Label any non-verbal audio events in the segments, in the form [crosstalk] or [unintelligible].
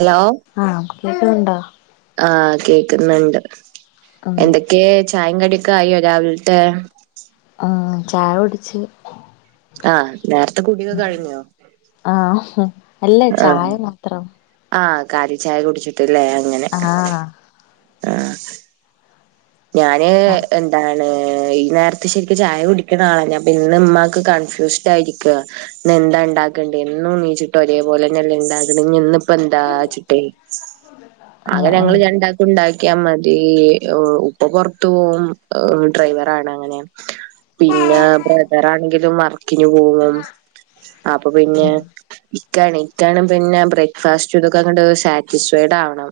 Hello ആഹ് കേക്ക്ണ്ടോ? ആഹ് കേക്ന്ന്ണ്ട് ഉം എന്തൊക്ക ക്കെ ചായിം കടിയൊക്കെ ആയോ രാവിൽത്തെ ആഹ് ചായഉട്ച്ച് ആഹ് നേരത്തെ കുടിയൊക്കെ കഴിഞ്ഞോ ആഹ് അല്ല ആഹ് ചായ മാത്രം. ആഹ് കാലി ചായ കുട്ച്ട്ട്ല്ലേ അങ്ങനെ ആഹ് ആഹ് ഞാന് ആഹ് എന്താ ഈ നേരത്ത് ശരിക്കും ചായ കുടിക്കണ ആ ഞാൻ പിന്നെ മ്മാക്ക് കൺഫ്യൂസ്ഡ് ആയിരിക്കാ ന്നെ ന്താ ണ്ടാക്കെണ്ടേ എന്നും നീച്ചിട്ട് ഒരേപോലെ ഞെല്ല ഇണ്ടാക്കണ് ഇഞ്ന്ന പ്പന്താ ച്ച്പ്പെയ് ആഹ് അങ്ങനെ ഞങ്ങള് ആഹ് രണ്ടാ ഉണ്ടാക്യാ മതി... ഓ ഉപ്പ പൊറ്ത്തോവും ഡ്രൈവറാണ് അങ്ങനെ പിന്നെ.. ബ്രദറാണെങ്കിലും വർക്കിനു പോകും അപ്പ് പിന്നെ ഉം എണിക്കാനും പിന്നെ ബ്രേക്ക്ഫാസ്റ്റും തൊക്കെ ങ്ങണ്ട് സാറ്റിസ്ഫൈഡാവണം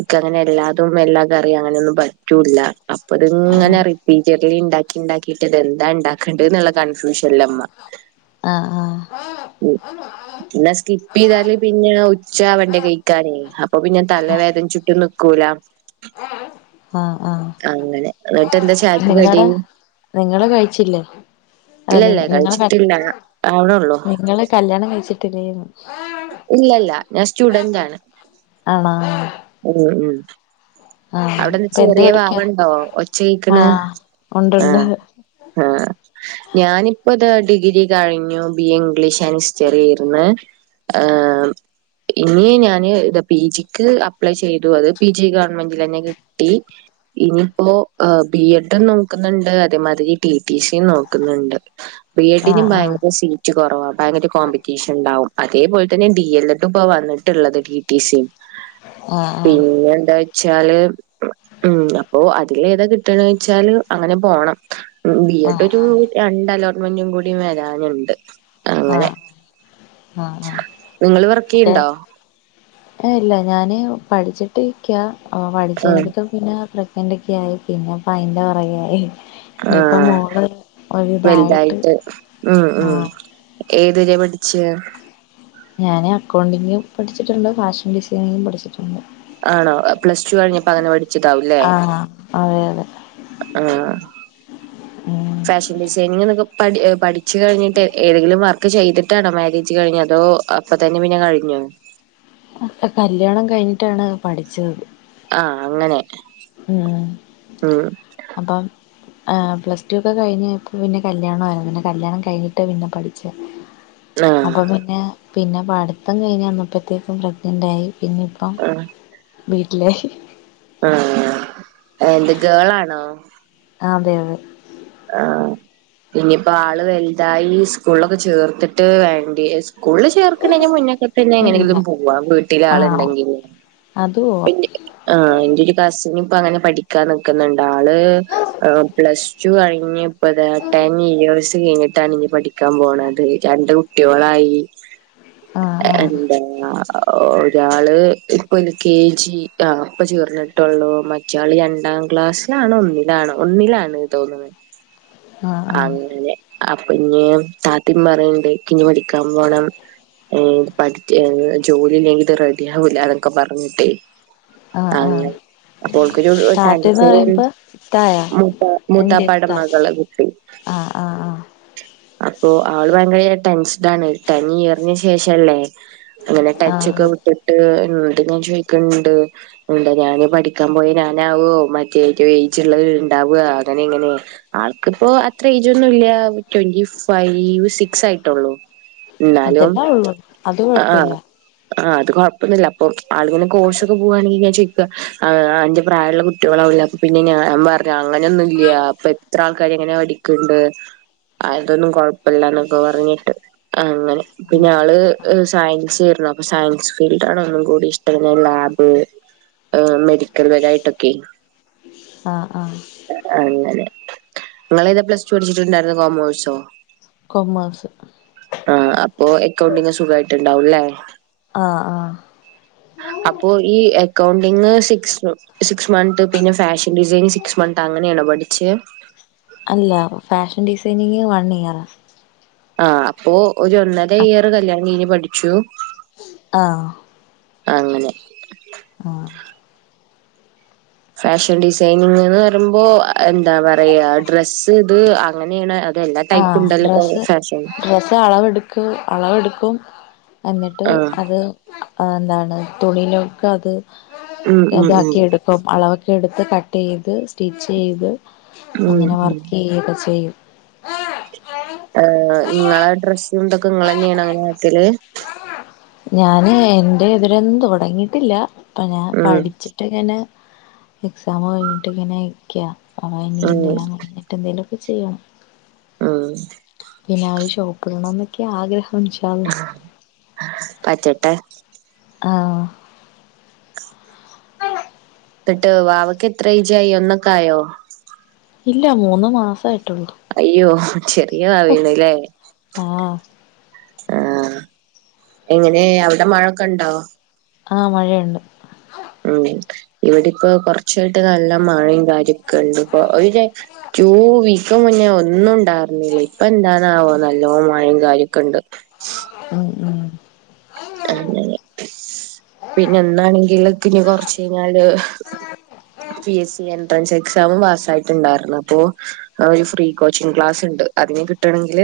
ഇക്ക്‌ അങ്ങനെ എല്ലാതും എല്ലാ കറി അങ്ങനൊന്നുംപ റ്റുല്ല അപ്പ ത് ആഹ് ങ്ങനെ റിപ്പിജെറ്ലി ണ്ടാക്കിണ്ടാക്കിട്ട് എന്താ ഇണ്ടാക്കണ്ട്ള്ള കൺഫ്യൂഷല്ലമ്മ ആആ ആഹ് ആഹ് ഉ പിന്നെ സ്കിപ്പിയ്താല് പിന്നെ ഉച്ചാ വേണ്ടേ കഴിക്കാന് അപ്പ പിന്നെ തലവേദന്ച്ചിട്ടും നിക്കൂല ആആഹ് അങ്ങനെ ന്നെട്ടെ ന്താ ചായക്ക്‌ കടി ങ്ങള് കഴിച്ചില്ലേ അല്ല നി ഇല്ലല്ല നിങ്ങള് കഴിച്ച്ട്ടില്ല ആവ്ണോള്ളൂ ക്കല്യാണം കഴിച്ചിട്ടില്ലേഏന്ന് ഇല്ലല്ല ഞാ സ്റ്റുഡന്റാണ് ആണാആാാ അതെ അതെ [unintelligible] അവ്ടെ ഇപ്പൊ എന്ത് പഠിക്കാ ചെറിയവാവണ്ടോ ഒച്ചേക്ണ് ആഹ് ഉണ്ട് ആ ഉണ്ട് ആ ഞാനിപ്പതാ ഡിഗ്രി കഴിഞ്ഞു ബിഎ ഇംഗ്ലീഷ് ൻ ഇസ്റ്ററിയേര്ന്ന് ആം [unintelligible] ഇനീ ഞാന് ഇതാ പീജിക്ക് അപ്ലൈ ചെയ്തു അത് പീജി ഗവൺമെന്റിലന്നെ കിട്ടി [unintelligible] ഇനിയിപ്പോ എ ബി എഡും നോക്കുന്ന്ണ്ട് അതേമാതിരി ടി ടി സിം നോക്ന്നുണ്ട് ബി എഡിനിം ആഹ് ആഹ് ഭയങ്കര സീ റ്റ് കൊറവ ഭയങ്കര കോമ്പറ്റീഷൻ ണ്ടാവും അതേപോൽതന്നെ ഡിയെല്ലഡും പ്പോ വന്നിട്ടുള്ളത് ടിടിസിം ആഹ് ആഹ് പിന്നെന്താച്ചാല് ഉം അപ്പോ അതില് ഏതാ കിട്ട്ന്നേച്ചാൽ അങ്ങനെ പൊണം ബി എട്ട് ആഹ് റ്റു രണ്ടലോട്ട്മെന്റും കൂടി വരാനുണ്ട് ആ അങ്ങനെ അ അ നിങ്ങള് വർകിയ്‌ണ്ടോ ഏ ഇല്ല ഞാന് പഠിച്ചിട്ടിരിക്ക അ പഠിച്ച് ആ കഴിഞ്ഞപ്പോ പിന്ന പ്രഗ്നന്റൊക്കെയായി പിന്നപയിന്റെ പൊറകെയായി [unintelligible] ആ വൽതായിട്ട് ഉം ഉം ആഹ് ഏത് ര്യ പഠിച്ചേ ഞാന് അക്കൗണ്ടിംഗ് പഠിച്ചിട്ടുണ്ട് ഫാഷൻ ഡിസൈനിങ്ങും പഠിച്ചിട്ടുണ്ട് ആണോ അ പ്ലസ് ടു കഴിഞ്ഞപ്പതന്നെ പഠിച്ചിട്ടാവൂല്ലേ ആഹ് അതെ അതെ ആഹ [inaudible] ഫാഷൻ ഡിസൈനിങ്ങനൊക്കെ പഠി എ പഠിച്ചു കഴിഞ്ഞിട്ട് എ ഏതെങ്കിലും വർക്ക് ചെയ്ത്ട്ടാണോ മാരേജ് കഴിഞ്ഞതോ പ്പൊ തന്നെ പിന്നെ കഴിഞ്ഞോ അ അ കല്ല്യാണം കഴിഞ്ഞിട്ടാണ് പഠിച്ചത് അ അങ്ങനെ ഉം ഉം അപ്പോ ആ പ്ലസ്ടു ഒക്കെ കഴിഞ്ഞപ്പോ പിന്നെ കല്യാണായിരുന്നു കല്യാണം കഴിഞ്ഞിട്ടാ പിന്നെ പഠിച്ചെ ആ അപ്പൊ പിന്നെ പിന്നെ പഠിത്തം കഴിഞ്ഞന്നപ്പോത്തേക്കും പ്രഗ്നന്റായി പിന്നെ അ ആ വീട്ടിലേ ആ എന്ത് ഗേളാണോ അ അതെയതെ ആഹ്‌ ഇനിയിപ്പോ ആള് വൽതായി ഇസ്കൂൾളൊക്കെ ചേർത്തിട്ട് വേണ്ടി ഇസ്കൂളിൽ ചേർക്കണേന് മുന്നൊക്കെ പിന്നെ ഇല്ല എങ്ങനെങ്കിലും പോവാ ആഹ് വീട്ടിലാളിണ്ടെങ്കില് അത് പോവാ ആ എന്റൊരു കസിനിപ്പങ്ങനെ പഠിക്കാൻ നിക്ക്ന്ന്ണ്ടാള് എ പ്ലസ് ടു കഴിഞ്ഞിപ്പതാ ട്ടെൻ ഇയസ് കഴിഞ്ഞിട്ടാനിനി പഠി ക്കാൻ പോണത് രണ്ട് കുട്ട്യോളായി എ ആഹ് എന്താ ഒരാള് ഇപ്പൊ കെ ജി ആ പ്പൊ ചേർന്നിട്ടുള്ളൂ മറ്റ്യാള് രണ്ടാം ക്ലാസ്സിലാണൊന്നി ലാണോ ഒന്നിലാണ് തോന്നുന്നത് ആഹ് ആഹ് അങ്ങനെ അപ്പൊ ഇനീം താത്തേം പറയണ്ട് ക്കിനീ പഠിക്കാൻ പോണം ഏ പഠിക്ക എ ജോലിയില്ലെങ്കിത് റെഡിയാവൂല്ല തൊക്കെ പറഞ്ഞിട്ടേ ആഹ് ആഹ് അങ്ങനെ ഓൾക്കൊരു താത്തന്ന് പറയുമ്പോ [unintelligible] ഇത്തായ മൂത്ത എന്റെ മൂത്താപ്പാടെ ഇത്ത മകള കുട്ടി ആഹ് അഹ് ആഹ് അപ്പൊ അവള് ഭയങ്കര ടെൻസ്ഡാണ് ടെൻ ഇയറിനു ശേഷല്ലേ അങ്ങനെ ആഹ് ടച്ചൊക്കെ ആഹ് വിട്ടിട്ട് എന്തിനാന്നു ചോദിക്കണ്ട് ഉണ്ട ഞാന് പഠിക്കാൻ പോയ ഞാനാവുവോ മറ്റേ ഏറ്റ ഏജ ഉുള്ളത് ഉണ്ടാവുക അങ്ങനെ ഇങ്ങനെ ആൾക്കിപ്പോ അത്ര ഏജ് ഒന്നൂല്ല ട്വന്റി ഫൈവ് സിക്സ് ആയിട്ടുള്ളൂ. എന്നാലും അതെല്ലാം ഉള്ളു അത് ആഹ് കൊഴപ്പില്ല ആഹ് അത് കുഴപ്പൊന്നുമില്ല അപ്പൊ ആളിങ്ങനെ കോഴ് ഒക്കെ പോവുകവാണെങ്കിൽ ഞാൻ ചോക്കുക അന്റെ പ്രായമുള്ള കുട്ടികളാവില്ല പിന്നെ ഞാൻ പറഞ്ഞ അങ്ങനെയൊന്നുംല്ല അപ്പൊ എത്ര ആൾക്കാരാ അങ്ങനെ പഠിക്കണ്ട് അതൊന്നും കുഴപ്പമില്ലന്നൊക്കെ പറഞ്ഞിട്ട് ആ അങ്ങനെ പിന്നെ യാള് സയൻസീർന്നു അപ്പൊ സയൻസ് ഫീൽഡാണ് ഒന്നും കൂടി ഇഷ്ടമ് ലാബ് അഹ മെഡിക്കൽ പരമായിട്ടൊക്കെ ആഹ് ആഹ് അങ്ങനെ നിങ്ങളേത് പ്ലസ് ടു പഠിച്ചിട്ടുണ്ടായിരുന്നു. കോമേഴ്സോ കൊമഴ്സ് അഹ അപ്പൊ എക്കൗണ്ടിങ് സുഖമായിട്ട്ണ്ടാവുംല്ലേ അഹ് അഹ് അപ്പോ ഈ അക്കൗണ്ടിങ് സിക്സ് സിക്സ് മന്ത് പിന്നെ ഫാഷൻ ഡിസൈൻ സിക്സ് മന്ത് അങ്ങനെ യാണൊപഠിച്ചെ അല്ല ഫാഷൻ ഡിസൈനിങ്ങ് വൺ ഇയറാ ആഹ അപ്പോ ഒരു ഒന്നര ഇയർ കല്യാണം കഴിഞ്ഞ് പഠിച്ചു ആഹ് അങ്ങനെ ആഹ് ഫാഷൻ ഡിസൈനിങ് എന്ന് പറയുമ്പോ എന്താ പറയാ ഡ്രസ്സ് ഇത് അങ്ങനെയാണ് അത് എല്ലാ ടൈപ്പ ഉണ്ടല്ലോ അ അളവെടുക്കും അളവെടുക്കും എന്നിട്ട് ആഹ് അത് അഹ എന്താണ് തുണിലൊക്ക് അത് ഉം ഉം ഉം ഇതാക്കി എടുക്കും ഇപ്പം അളവൊക്കെ എടുത്ത് കട്ട് ചെയ്ത് സ്റ്റിച്ച് ചെയ്ത് ഉം അങ്ങനെ ഉം വർക്ക് ചെയ്യൊക്കെ ചെയ്യും ആഹ് ആഹ നിങ്ങളെ ഡ്രസ്സണ്ടൊക്കെ നിങ്ങെ തന്നെയാണ് അങ്ങനെ ആക്കല് ഞാന് എന്റെ ഇതിലൊന്നും തുടങ്ങിയിട്ടില്ല ഇപ്പൊ ഞാൻ ഉം പഠിച്ചിട്ട് ഇങ്ങനെ എക്സാം കഴിഞ്ഞിട്ട് ഇങ്ങനെ ഇരിക്ക അ ഇനി ഉം ഇന്തെല്ലാം എന്തെങ്കിലുമൊക്കെ ചെയ്യണം ആഹ് പിന്നെ ഒര് ഷോപ്പിടണം എന്നൊക്കെയ ആഗ്രഹം ഇൻഷാല്ലാഹ് പറ്റട്ടെ ആഹ് ത്ത്ട്ട് വാവെക്ക് എത്ര എയ്ജായി ഒന്നൊക്കെ ആയോ? ഇല്ല മൂന്ന് മാസം ആയിട്ടൊള്ളു അയ്യോ ചെറിയ വാവയാണ് ലെ ആഹ് ആഹ് എങ്ങനെ അയുടെ മഴൊക്കെ ഇണ്ടോ? ആഹ് മഴ ഇണ്ട് ഉം ഇവിടെ ഇപ്പോ കൊർച്ചായിട്ട് നല്ല മഴിം കാര്യം ഒക്കെ ഇണ്ട് ഇപ്പൊ ഒര് ര ടൂ വീക്ക് മുന്നെ ഒന്നും ഇണ്ടാവെ വന്നീല്ലെയ് ഇപ്പ എന്താണാവോ നല്ലോം മഴിം കാര്യം ഒക്കെ ഇണ്ട്. ഉം ഉം അങ്ങനെ ആഹ് പിന്നെ ഇന്നാണെങ്കിൽ ഇക്ക് ഇഞ്ഞ് കൊർച്ചെഴ്ഞ്ഞാൽ P S C entrance exam പാസ്സായിട്ട് ഇണ്ടാർന്നു അപ്പോ ആഹ് ഒരു ഫ്രീ കോച്ചിങ് ക്ലാസ് ഉണ്ട് അതിന് കിട്ടണെങ്കിൽ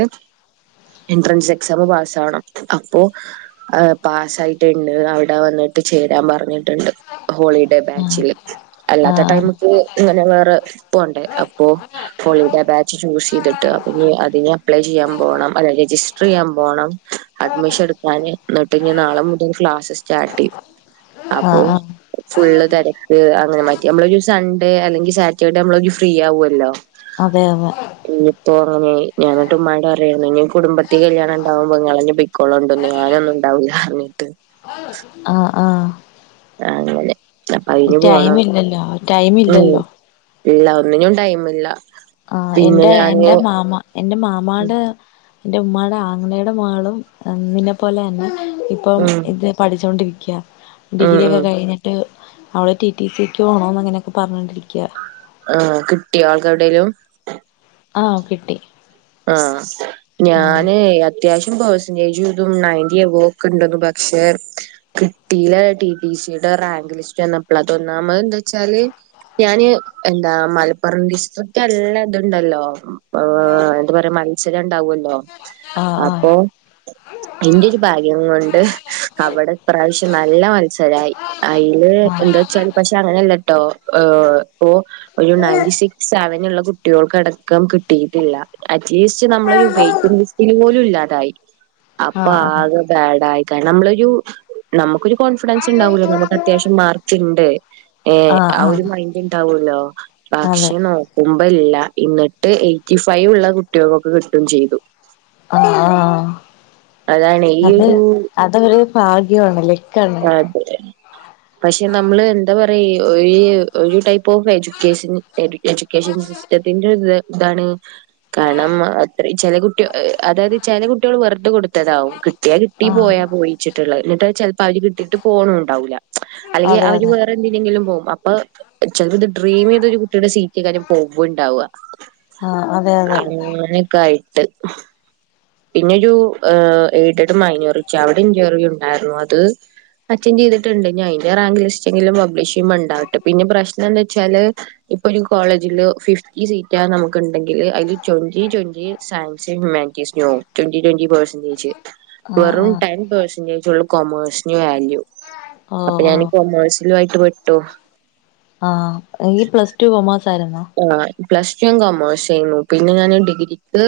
എൻട്രൻസ് എക്സാം പാസാവെണം അപ്പോ അഹ് പാസായിട്ട് ഇണ്ട് അവ്ടെ വന്നിട്ട് ചേരാൻ പർഞ്ഞിട്ട് ഇണ്ട് ഹോളിഡേ ബാച്ചില് ആഹ് അല്ലാത്ത ആഹ് ടൈമിക്ക് ഇങ്ങനെ വേറെ പോണ്ടേ അപ്പോ ഹോളിഡേ ബാച്ച് ചൂസ് ചെയ്ത്ട്ട് അപ്പ ഇഞ്ഞ് അതിന് അപ്ലൈ ചെയ്യാൻ പോണം അല്ലാ രജിസ്റ്റർ ചെയ്യാൻ പോണം അഡ്മിഷൻ ഇട്ക്കാന് ഇന്നെട്ട് ഇഞ്ഞ് നാളെ മുതെൽ ക്ലാസ്സ് സ്റ്റാർട്ട് ചെയ്യും അപ്പോ ആഹ് ഫുള്ള് തെരക്ക് അങ്ങനെ മാറ്റി നമ്മളൊരു സൺഡേ അല്ലെങ്കി സാറ്റെർഡേ നമ്മളൊരു ഫ്രീ ആവുല്ലോ അതെ അതെ ഇഞ്ഞ് ഇപ്പോ അങ്ങനെ ആയി ഞാൻ ഇങ്ങെട്ട് ഇമ്മനോട് പറിയാണ് ഇഞ്ഞ് കുടുംബത്തിൽ കല്യാണം ഇണ്ടാവുമ്പോ ഇങ്ങളെന്നെ പോയി ക്കോളൊണ്ടു ഇന്ന് ഞാനൊന്നും ഇണ്ടാവൂലാ പർൺട്ട് ആഹ് ആഹ് അങ്ങനെ അപ്പൊ അയിന് ടൈമ് പോണം. ഇല്ലല്ലോ? ടൈമ് ഇല്ലല്ലോ? ഇല്ലാ ഒന്നിനും ടൈമ് ഇല്ലാ ആഹ് എൻ്റെ എൻ്റെ മാമ എന്റെ മാമാടെ എന്റെ ഉമ്മാടെ ആങ്ങളെടെ മഹ്ളും നിന്നെ പോല തന്നെ ഇ പ്പം ഉം ഇത് പഠിച്ചോണ്ടിരിക്കാ ഉം ഡിഗ്രി ഉം ഒക്കെ കഴ്ഞ്ഞ്ട്ട് അവൾ ടി ടി സിക്ക് പോണംന്ന് അങ്ങനെയൊക്കെ പറഞ്ഞോണ്ടിരിക്കാ ആഹ് കിട്ടിയോ ആൾക്ക് എവ്ടെലും ആഹ് കിട്ടി ആഹ് ആഹ് ഞാനെയ് അത്യ ത്യാവശ്യം പേഴ്സ്ന്റേജും ഇതും നൈന്റി എബോവ് ഒക്കെ ഇണ്ടെന്നു പക്ഷെ കിട്ടിലാ ടി ടി സിയുടെ റാങ്ക് ലിസ്റ്റ് വന്നപ്പെൾ അത് ഒന്നാമെത് എന്താ വെച്ചാല് ഞാന് എന്താ മലപ്പുറം ഡിസ്ട്രിക്റ്റ് നല്ല ഇത് ഇണ്ടല്ലോ ഏഹ് അ ത് ഇവരെ മൻസ്സിൽ ഇണ്ടാവോല്ലോ ആഹ് അപ്പൊ ആഹ് എന്റൊരു ഭാഗ്യം കൊണ്ട് അവിടെ ഇപ്രാവശ്യം നല്ല മത്സരായി അയിൽ ആഹ് എന്താ ചോയിച്ചാൽ പക്ഷെ അങ്ങനെ അല്ലട്ടോ ഏഹ് ഇപ്പോ ഒരു നയന്റി സിക്സ് സവെനുള്ള കുട്ടിയോൾക്ക് അടക്കം കിട്ടിയിട്ട് ഇല്ല അറ്റ്ലീസ്റ്റ് നമ്മളൊരു വെയിറ്റിംഗ് ലിസ്റ്റിൽ പോലും ഇല്ലാതായി അപ്പ ആഹ് ആകെ സാഡായി കാരണം നമ്മളൊരു നമ്മക്കൊരു കോൺഫിഡെൻസ് ഇണ്ടാവോല്ലോ നമ്മുക്ക് ആഹ് അത്യാവശ്യം മാർക്ക് ഇണ്ട് ഏഹ് ആഹ് ഒരു മൈന്റ് ഇണ്ടാവോല്ലോ അതെ പക്ഷെ നോ ക്കുമ്പം ഇല്ല ഇന്നെട്ട് എയ്റ്റി ഫൈവ് ഇള്ള കുട്ടിയാൾക്കൊക്കെ കിട്ടും ചെയ്തു ആഹ് ആഹ് അതാണെയ് ഈ അത് ഒരു അതൊരു ഭാഗ്യവാണ് ലക്കാണ് അതെലെ പക്ഷെ നമ്മെൾ എന്താ പറയാ ഈ ഒഴിഴ് ഒരു ടൈപ്പ് ഓഫ് എഡ്യൂക്കേഷൻ എഡ്യൂക്കേഷൻ സിസ് സിസ്റ്റത്തിന്റെ ര് ഇതാണ് കാരണം അത്ര ചെല കുട്ടി അതായത് ചെല കുട്ടിയോള് വെറുതെ കൊടുത്തതാകും കിട്ടിയാ കിട്ടി ആഹ് പോയാ പോയിച്ചിട്ടുള്ള എന്നിട്ട് ചെൽപ്പോ അതിന് കിട്ടിട്ട് പോണം ഉണ്ടാവൂല്ല അല്ലെങ്കി അതെ അവര് അതെ വേ എന്തിനെങ്കിലും പോകും അപ്പ ചെലപ്പത് ഡ്രീം ചെയ്തൊരു കുട്ടിയുടെ സീറ്റ് കാരം പോവുമ്പോണ്ടാവുക ആഹ് അതെ അതെ അങ്ങനെക്കെ ആയിട്ട് പിന്നൊരു എയ്ഡഡ് മൈനോറിറ്റി അവിടെ ഇൻറർവ്യൂ ഉണ്ടായിരുന്നു അത് അറ്റൻ്റ് ചെയ്തിട്ടുണ്ട് അയ്ന്റെ റാങ്ക് ലിസ്റ്റെങ്കിലും പബ്ലിഷ് ചെയ്യുംപ ണ്ടാവട്ടെ പിന്നെ പ്രശ്നന്ന് വെച്ചാല് ഇപ്പൊരു കോളേജില് ഫിഫ്റ്റി സീറ്റാ നമുക്ക് ഇണ്ടെങ്കില് അതില് twenty twenty science humanities twenty twenty percentage ആഹ് വെറും ആഹ് ടെൻ പേർസന്റേജ് ഒള്ളു കോമേഴ്സിന് വാല്യൂ അപ്പൊ ഓഹ് ഞാന് ഓഹ് കൊമേഴ്സിലു ആയിട്ട് പെട്ടു ആഹ് ങ്കി പ്ലസ് ടു കൊമേഴ്സ് ആരുന്നോ ആഹ് പ്ലസ്ടു കൊമേഴ്സേന്നു പിന്നെ ഞാൻ ഡിഗ്രിക്ക്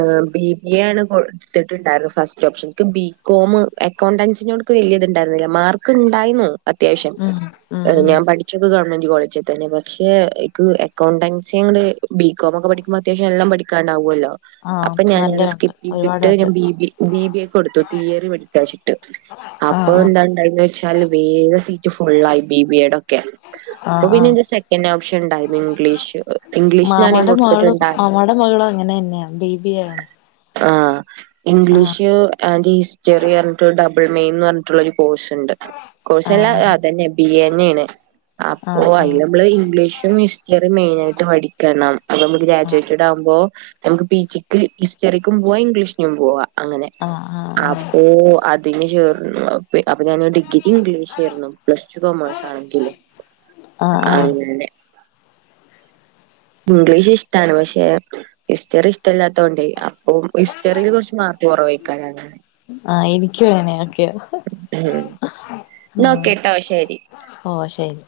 ഏഹ് ബി ബി യാണ് കൊട് ത്തിട്ട്ണ്ടാരുന്നു ഫസ്റ്റ് ഓപ്ഷൻ ക്ക് ബികോമ് അക്കൗണ്ടൻസിനോട്ക്ക് വെല്ല്യത്ണ്ടാരുന്നില്ല മാർക്ക്ണ്ടായ്നു. അത്യാവിശ്യം ഉം ഉം ഉം ഞാൻ പഠിച്ചത് ഗവൺമെന്റ് കോളേജി തന്നെയാ പക്ഷേ ക്ക്‌ അക്കൗണ്ടൻസിങ്ങട് ബി കോമൊക്കെ പഠിക്കുമ്പ അത്യാവിശ്യം എല്ലാം പഠിക്കാണ്ടാവൊല്ലോ. ആഹ് അപ്പ ഞാനത് നല്ലയുണ്ട് സ്കിപ്പെയ്തിട്ട് ഒരുപാടുണ്ട് ഞാൻ ബി ബി ബി ബി യെക്കൊടുത്തു തിയറി പഠിക്കാച്ചിട്ട് ആഹ് ആഹ് അപ്പന്താണ്ടായെന്നോ ച്ചാല് വേം സീറ്റ് ഫുള്ളായി ബി ബിയോ ടൊക്കെ ആഹ് ആഹ് അപ്പപ്പിന്നെന്റെ സെക്കൻഡ് ഓപ്ഷൻണ്ടായി ന്നിഗ്ലിഷ് ഒ മാമാടെ മാളും മാമാടെ മകളുങ്ങനെന്നെയ ബി ബിയാണ്. ആഹ് ഇംഗ്ലീഷ് ആന്റ് ഹിസ്റ്ററി അറിഞ്ഞിട്ടൊരു ഡബിൾ മെയിൻന്ന് പറഞ്ഞിട്ടൊള്ളൊരു കോഴ്സ്ണ്ട് ആഹ് കോഴ്സെല്ലാതന്നെ ബിയന്നെണ് അപ്പോ ആഹ് ആഹ് അയിലമ്മള് ഇംഗ്ലീഷും ഹിസ് റ്ററി മെയിനായിട്ട് പഠിക്കണം അപ്പമ്മക്ക്‌ ഗ്രാജുവേറ്റഡ് ആവുമ്പോ നമുക്ക് പി ജി ക്ക് ഹിസ്റ്ററിക്കും പൂവാ ഇംഗ്ലീഷിനും പൂവാ അങ്ങനെ. ആഹ് ആഹ് ആഹ് അപ്പൊ അതിന് ചേർന്നു അപ്പ അപ്പ ഞാന് ഡിഗ്രി ഇംഗ്ലീഷായിരുന്നു. പ്ലസ് ടു കോമേഴ്സാണെങ്കിലും ആഹ് ആഹ് ആഹ് അങ്ങനെ. ഇംഗ്ലീഷിഷ്ടാണ് പക്ഷെ ഹിസ്റ്ററി ഇഷ്ടല്ലാത്തോണ്ടേ അപ്പോം ഹിസ്റ്ററിൽ കൊറച്ച് മാർക്ക്‌ കൊറവായ്ക്കാ അങ്ങനെ ആ എനിക്കുങ്ങനെക്കെയ. ന്നോക്കേട്ടോ ശെരി. ഓ ശെരി.